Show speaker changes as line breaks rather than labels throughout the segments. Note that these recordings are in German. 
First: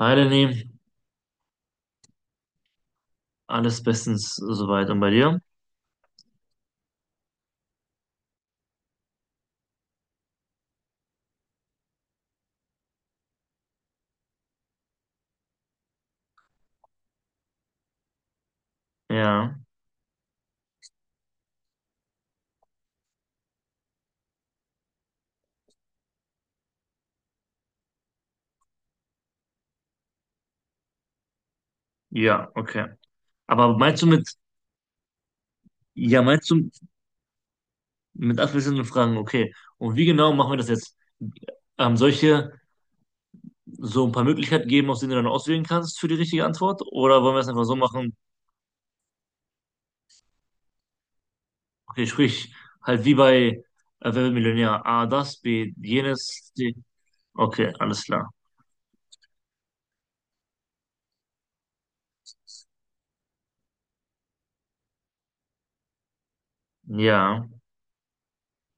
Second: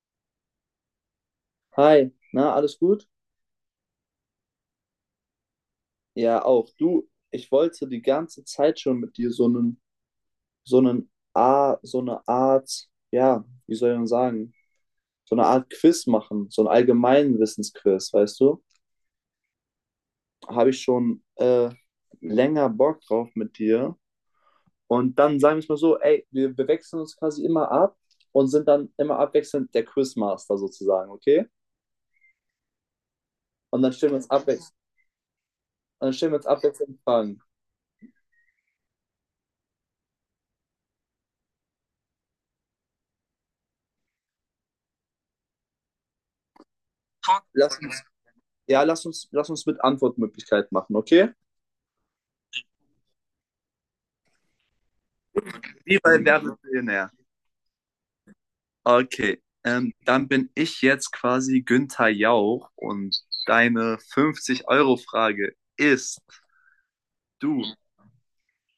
Hi Lenny,
Hi, na, alles gut?
alles bestens soweit und bei dir?
Ja, auch. Du, ich wollte die ganze Zeit schon mit dir so einen A, so eine Art, ja, wie soll ich denn sagen, so eine Art Quiz machen, so ein allgemeinen Wissensquiz, weißt du?
Ja,
Habe ich schon länger Bock drauf mit dir. Und dann sagen wir es mal so, ey, wir wechseln uns quasi immer ab und sind dann immer abwechselnd der Quizmaster sozusagen, okay?
ja, okay. Aber
Und dann
meinst du
stellen wir
mit,
uns abwechselnd, dann
ja,
stellen wir uns
meinst du
abwechselnd Fragen.
mit abwechselnden Fragen. Okay. Und wie genau machen wir das jetzt? Soll ich dir so ein paar Möglichkeiten geben, aus denen du dann auswählen kannst für die richtige Antwort? Oder wollen wir es einfach so
Lass uns
machen?
Ja, lass uns mit Antwortmöglichkeit machen, okay?
Okay, sprich halt wie bei Wer wird Millionär? A, das, B,
Wie bei Wer
jenes,
wird
C.
Millionär?
Okay, alles klar.
Okay, dann bin ich jetzt quasi Günther Jauch und deine 50-Euro-Frage ist
Ja,
du.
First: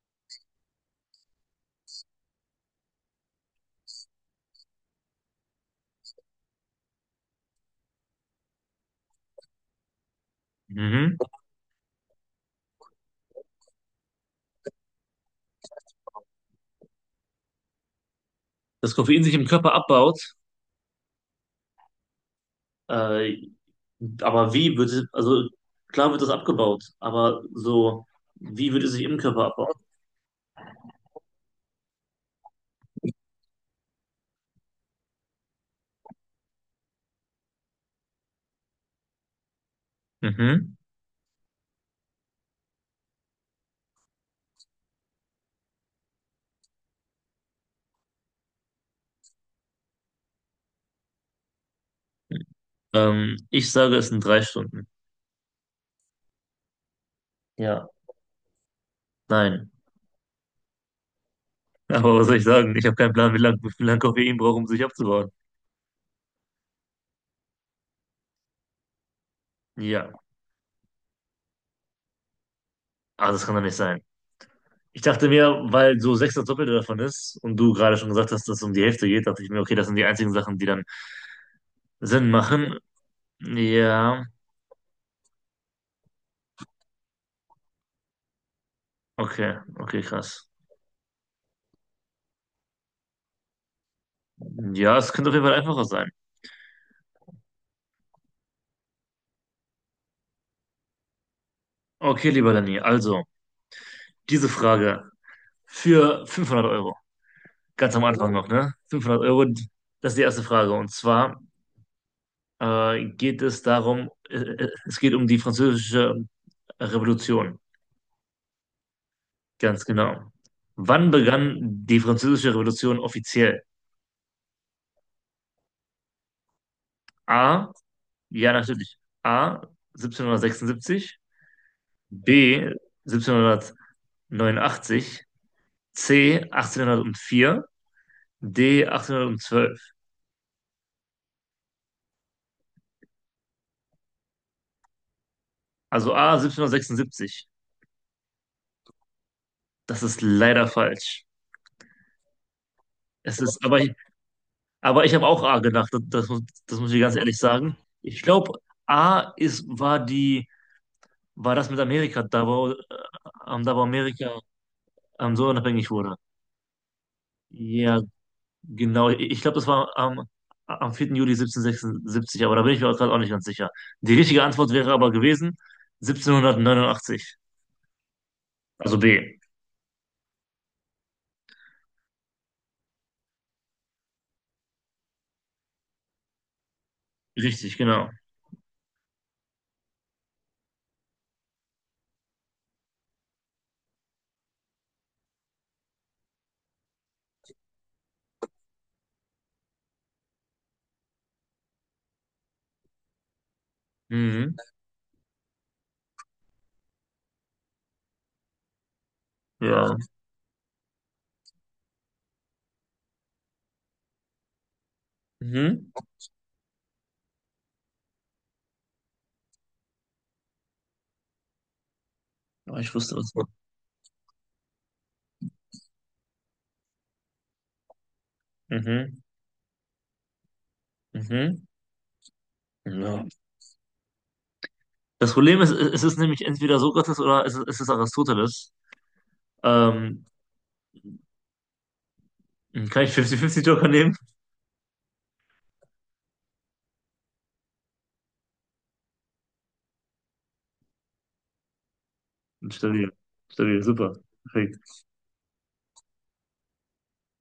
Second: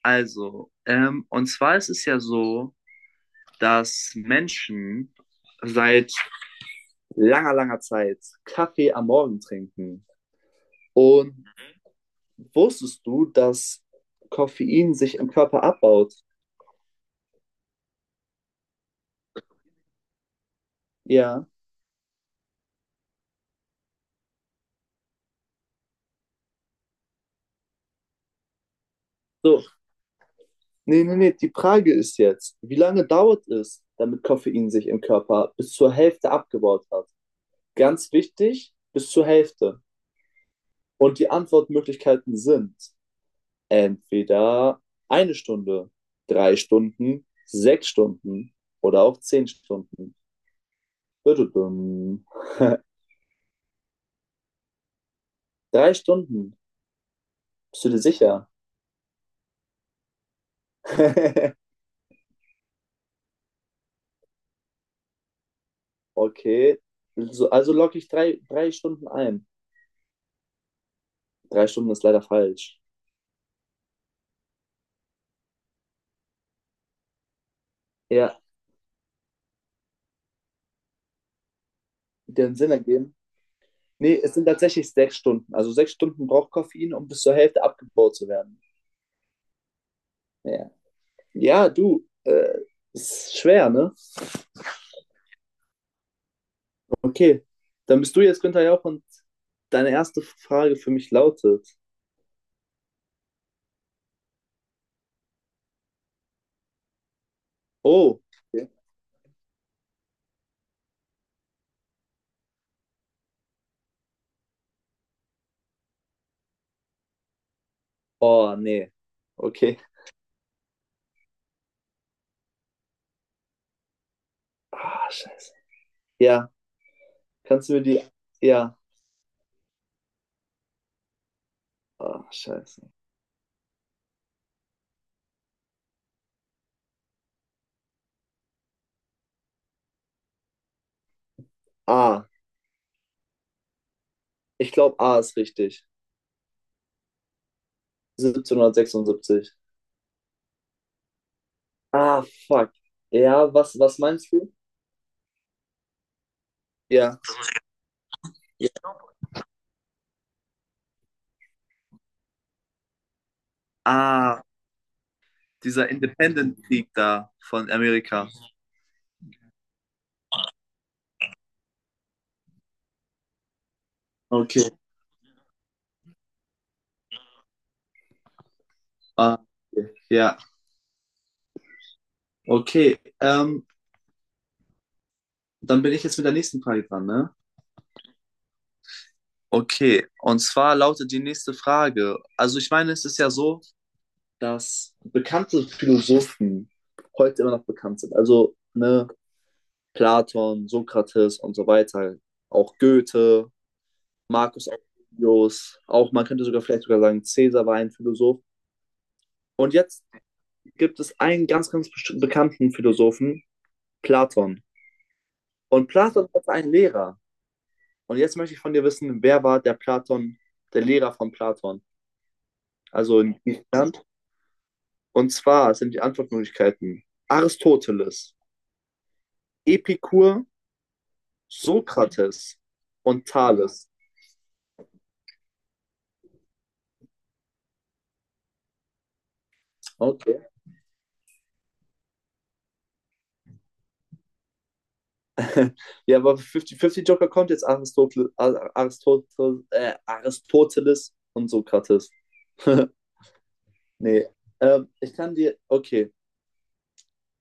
Also, und zwar ist es ja so, dass Menschen seit langer, langer Zeit Kaffee am Morgen trinken.
mhm.
Und wusstest du, dass Koffein sich im Körper abbaut?
Das Koffein sich im Körper abbaut,
Ja.
äh, aber wie wird es, also klar wird das abgebaut, aber so, wie würde es sich im Körper
So,
abbauen?
Nee, nee, nee, die Frage ist jetzt, wie lange dauert es, damit Koffein sich im Körper bis zur Hälfte abgebaut hat? Ganz wichtig, bis zur Hälfte.
Mhm.
Und die Antwortmöglichkeiten sind entweder eine Stunde, drei Stunden, sechs Stunden oder auch zehn Stunden. Dududum.
Ich sage, es sind 3 Stunden.
Drei Stunden, bist
Ja,
du dir sicher?
nein. Aber was soll ich sagen? Ich habe keinen Plan, wie viel lang Koffein braucht, um sich abzubauen.
Okay, also logge ich drei Stunden ein.
Ja,
Drei Stunden ist leider falsch.
ah, das kann doch nicht sein. Ich dachte mir, weil so sechs das Doppelte davon ist und du gerade schon gesagt
Ja,
hast, dass es um die Hälfte geht, dachte ich mir, okay, das sind die einzigen Sachen, die dann Sinn
den Sinn
machen.
ergeben. Nee,
Ja,
es sind tatsächlich sechs Stunden. Also sechs Stunden braucht Koffein, um bis zur Hälfte abgebaut zu werden.
okay, okay, krass.
Ja, ja du, ist schwer, ne?
Ja, es könnte auf jeden Fall einfacher sein.
Okay, dann bist du jetzt Günther Jauch und deine erste Frage für mich lautet:
Okay, lieber Danny, also diese Frage für 500 Euro. Ganz am
Oh,
Anfang noch,
okay.
ne? 500 Euro, das ist die erste Frage. Und zwar es geht um die Französische Revolution.
Oh, nee, okay.
Ganz genau. Wann begann die Französische Revolution offiziell?
Ah, scheiße. Ja,
A,
kannst du mir die.
ja,
Ja,
natürlich. A, 1776,
ah,
B,
scheiße.
1789, C, 1804, D, 1812.
A, ich glaube, A ist richtig.
Also A, 1776.
1776.
Das ist leider falsch.
Ah, fuck.
Es
Ja,
ist,
was, was meinst du?
aber ich habe auch A gedacht, das muss ich ganz
Ja.
ehrlich sagen. Ich glaube, A ist, war die, war das mit Amerika, da wo Amerika
Ah,
so
dieser
unabhängig wurde.
Independent-Krieg da von
Ja,
Amerika.
genau. Ich glaube, das war am 4. Juli 1776. Aber da bin ich mir gerade auch nicht ganz sicher. Die richtige
Okay.
Antwort wäre aber gewesen 1789. Also B.
Ah, okay. Ja, okay. Dann bin ich jetzt mit der nächsten Frage dran, ne?
Richtig, genau.
Okay, und zwar lautet die nächste Frage. Also ich meine, es ist ja so, dass bekannte Philosophen heute immer noch bekannt sind. Also, ne, Platon, Sokrates und so weiter. Auch Goethe,
Mhm.
Marcus Aurelius, auch man könnte sogar vielleicht sogar sagen, Cäsar war ein Philosoph. Und
Ja.
jetzt gibt es einen ganz bekannten Philosophen, Platon. Und
Mhm.
Platon hat einen Lehrer. Und jetzt möchte ich von dir wissen, wer war der Lehrer von Platon?
Aber ich wusste
Also
das.
in Griechenland. Und zwar sind die Antwortmöglichkeiten Aristoteles,
Mhm.
Epikur,
Mhm.
Sokrates
Ja.
und Thales.
Das Problem ist, es ist nämlich entweder Sokrates oder es ist Aristoteles. Ähm,
Okay.
Kann ich 50-50 Joker nehmen?
Ja, aber 50-50 Joker kommt jetzt Aristoteles und Sokrates.
Stabil. Stabil, super.
Nee.
Perfekt.
Ich kann dir. Okay.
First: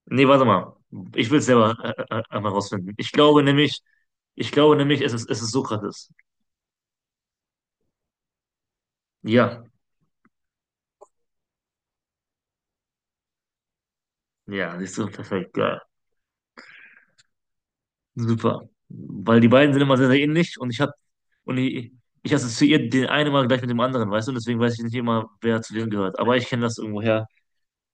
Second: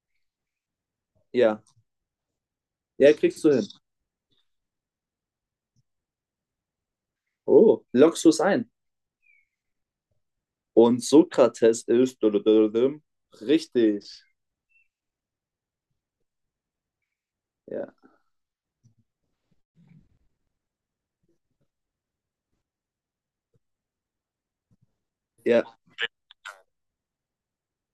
Nee, warte mal. Ich will es
Ja.
selber einmal rausfinden. Ich
Ja,
glaube
kriegst du hin.
nämlich, es ist Sokrates.
Oh, lockst du es ein?
Ja,
Und Sokrates ist richtig.
ja, siehst du, perfekt, geil.
Ja,
Super. Weil die beiden sind immer sehr, sehr ähnlich und ich assoziiere den einen immer gleich mit dem anderen, weißt du? Und deswegen weiß ich nicht immer, wer
ja,
zu wem gehört. Aber ich kenne das irgendwoher.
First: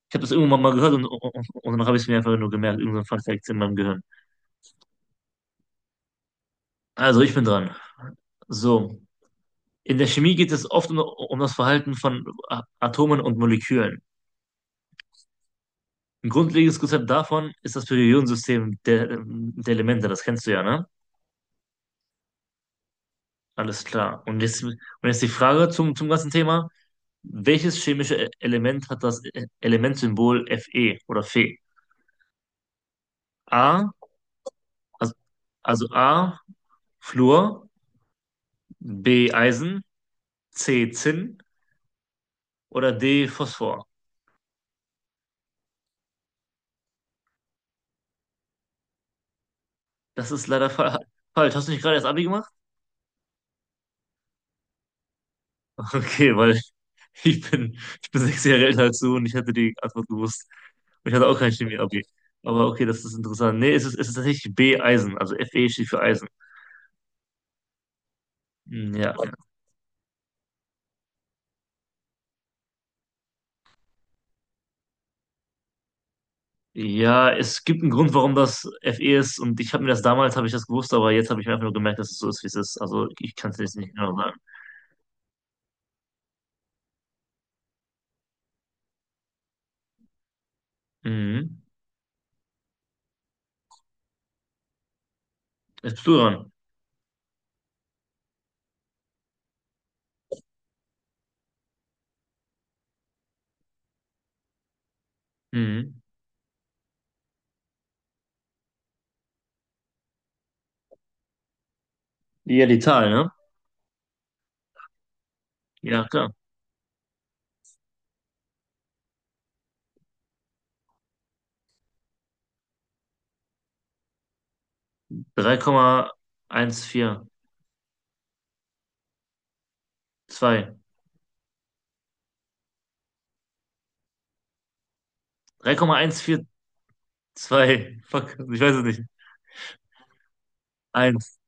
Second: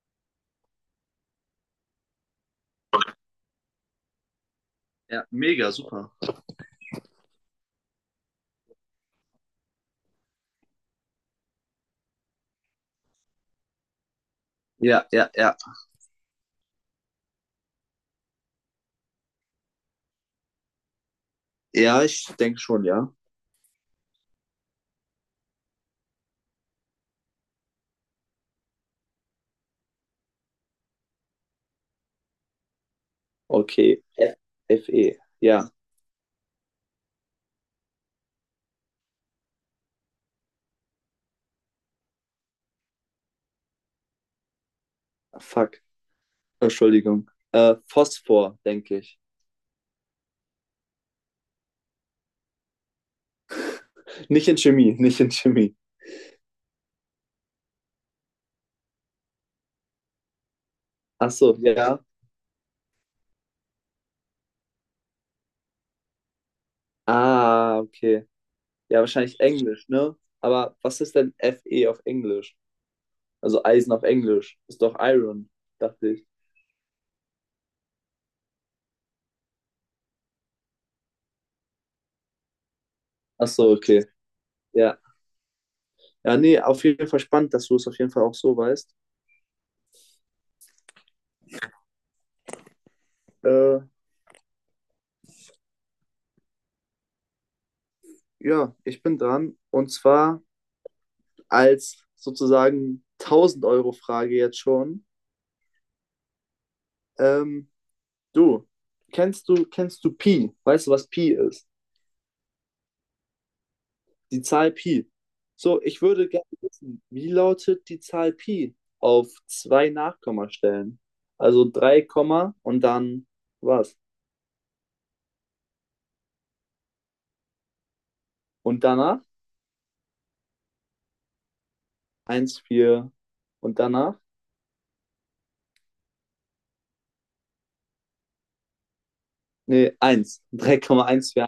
Ich habe das irgendwann mal gehört und dann habe ich es mir einfach nur gemerkt, irgendein Fun Fact in meinem Gehirn.
ja, mega, super.
Also, ich bin dran. So, in der Chemie geht es oft um das Verhalten von Atomen und Molekülen.
Ja, ja, ja.
Ein grundlegendes Konzept davon ist das Periodensystem der Elemente, das kennst du ja, ne?
Ja, ich denke schon, ja.
Alles klar. Und jetzt die Frage zum ganzen Thema. Welches chemische Element hat das Elementsymbol Fe oder Fe? A,
Okay.
also,
FE. Ja,
A, Fluor, B, Eisen, C, Zinn oder D, Phosphor.
fuck. Entschuldigung. Phosphor, denke ich.
Das ist leider fa falsch. Hast du nicht gerade erst Abi gemacht?
Nicht in Chemie, nicht in Chemie.
Okay, weil ich bin 6 Jahre älter als du und ich hätte die Antwort gewusst. Und ich hatte
Ach
auch kein
so, ja.
Chemie-Abi. Aber okay, das ist interessant. Nee, es ist tatsächlich B, Eisen. Also Fe steht für Eisen.
Ah, okay.
Hm,
Ja,
ja.
wahrscheinlich Englisch, ne? Aber was ist denn FE auf Englisch? Also Eisen auf Englisch. Ist doch Iron, dachte ich.
Ja, es gibt einen Grund, warum das Fe ist. Und ich habe mir das damals, habe ich das gewusst, aber jetzt habe ich mir einfach nur gemerkt, dass es so ist, wie es ist. Also ich
Ach
kann es
so,
jetzt nicht
okay.
genau sagen.
Ja. Ja, nee, auf jeden Fall spannend, dass du es auf jeden Fall auch so weißt.
Mhm.
Äh,
Jetzt bist du dran.
ja, ich bin dran. Und zwar als sozusagen 1000-Euro-Frage jetzt schon.
Mhm.
Ähm, du, kennst du Pi? Weißt du, was Pi ist?
Ja, die Zahl, ne?
Die Zahl Pi. So, ich
Ja,
würde
klar.
gerne wissen, wie lautet die Zahl Pi auf zwei Nachkommastellen? Also 3 Komma und dann was?
Drei Komma eins vier
Und danach?
Zwei.
Eins 4. Und danach?
3,142. Fuck, ich weiß es nicht.
Nee, 1.
Eins.
3,14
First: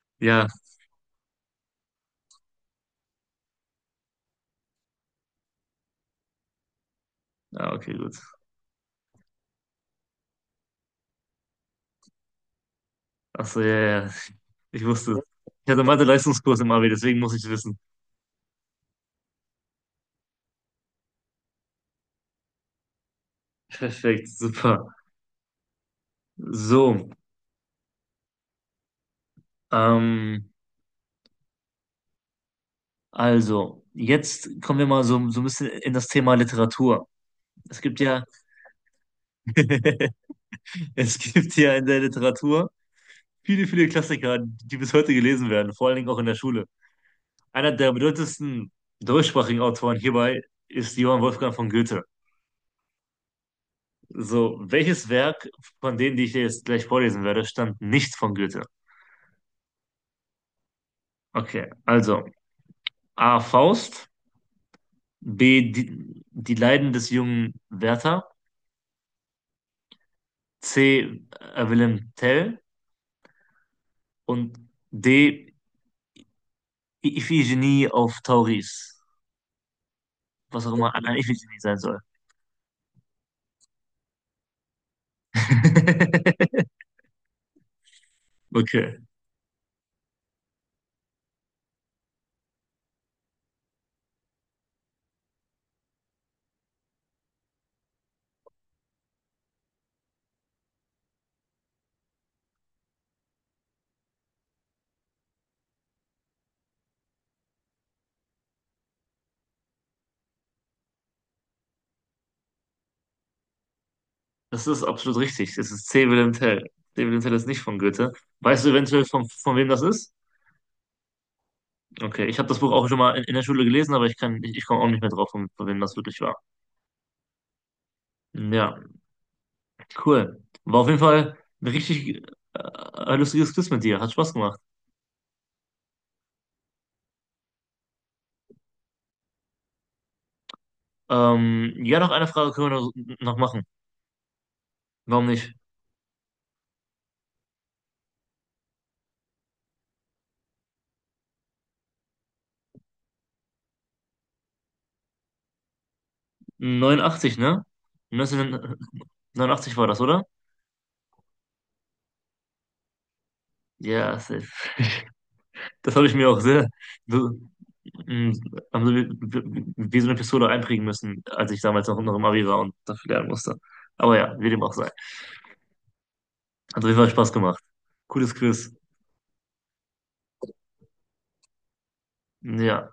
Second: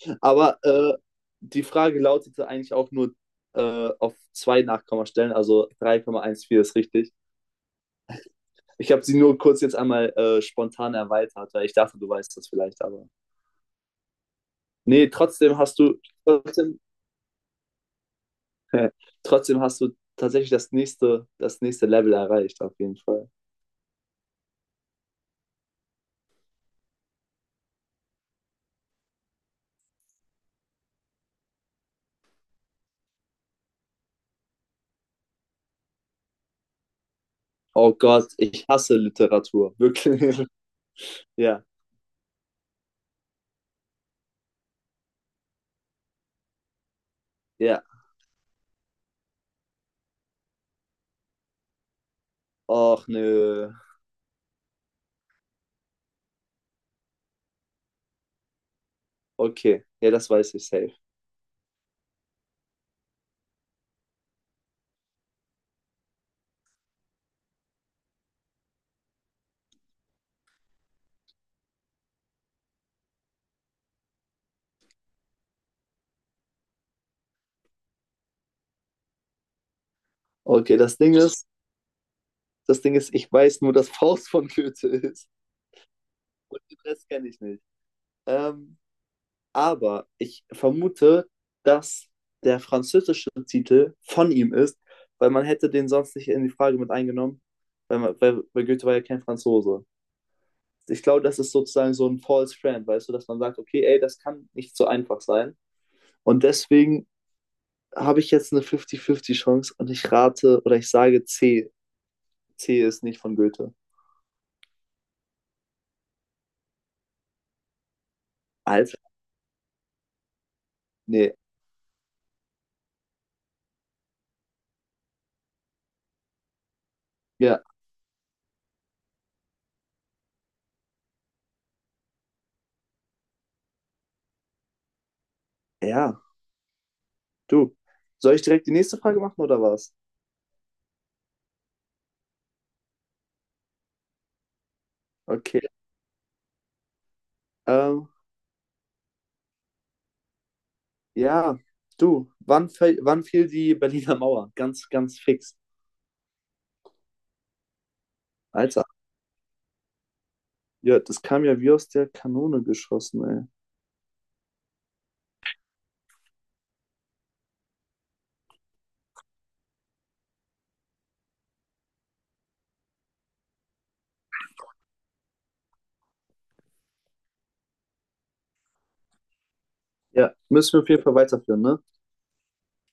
Ja.
Aber die Frage lautete eigentlich auch nur auf zwei Nachkommastellen, also drei Komma eins vier ist richtig.
Ja, okay, gut.
Ich habe sie nur kurz jetzt einmal spontan erweitert, weil ich dachte, du weißt das vielleicht, aber.
Achso, ja, ja, ja. Ich
Nee,
wusste es.
trotzdem
Ich
hast
hatte
du
Mathe-Leistungskurs im
trotzdem,
Abi, deswegen muss ich es wissen.
trotzdem hast du tatsächlich das nächste Level erreicht, auf jeden Fall.
Perfekt, super. So, ähm, also, jetzt kommen wir mal so, ein bisschen in das Thema Literatur. Es
Oh
gibt ja,
Gott, ich hasse Literatur. Wirklich.
es gibt
Ja,
ja in der Literatur viele, viele Klassiker, die bis heute gelesen werden, vor allen Dingen auch in der Schule. Einer
ja.
der bedeutendsten deutschsprachigen Autoren hierbei ist Johann Wolfgang von Goethe.
Och nö.
So, welches Werk von denen, die ich dir jetzt gleich vorlesen werde, stammt nicht von Goethe?
Okay. Ja, das weiß ich safe.
Okay, also A. Faust, B. Die Leiden des jungen Werther, C. Wilhelm Tell und D. Iphigenie auf Tauris. Was auch
Okay,
immer
das Ding
eine
ist,
Iphigenie sein soll.
das Ding ist, ich weiß nur, dass Faust von Goethe ist. Und den Rest kenne ich nicht. Ähm,
Okay,
aber ich vermute, dass der französische Titel von ihm ist, weil man hätte den sonst nicht in die Frage mit eingenommen, weil Goethe war ja kein Franzose. Ich glaube, das ist sozusagen so ein false friend, weißt du, dass man sagt, okay, ey, das kann nicht so einfach sein. Und deswegen habe ich jetzt eine 50-50 Chance und ich rate oder ich sage C. C ist nicht von Goethe.
das ist absolut richtig. Das ist C. Wilhelm Tell. C. Wilhelm Tell ist nicht von Goethe. Weißt du
Alter,
eventuell, von wem das ist?
nee,
Okay, ich habe das Buch auch schon mal in der Schule gelesen, aber ich komme auch nicht mehr drauf, von wem das wirklich war.
ja,
Ja, cool. War auf jeden Fall ein richtig äh, lustiges Quiz mit dir. Hat Spaß gemacht.
ja, du. Soll ich direkt die nächste Frage machen oder was?
Ja, noch eine Frage können wir noch machen. Warum nicht?
Okay. Ähm, ja, du, wann fiel die Berliner Mauer? Ganz, ganz fix.
89, ne?
Alter,
1989 war das, oder?
ja, das kam ja wie aus der Kanone geschossen, ey.
Ja, safe. Das habe ich mir auch sehr so, mh, also wie so eine Pistole einprägen müssen, als ich damals noch im Abi war und dafür lernen musste. Aber ja, wie dem auch sei. Hat auf jeden Fall Spaß gemacht. Cooles Quiz.
Ja, müssen wir auf jeden Fall weiterführen, ne?
Ja,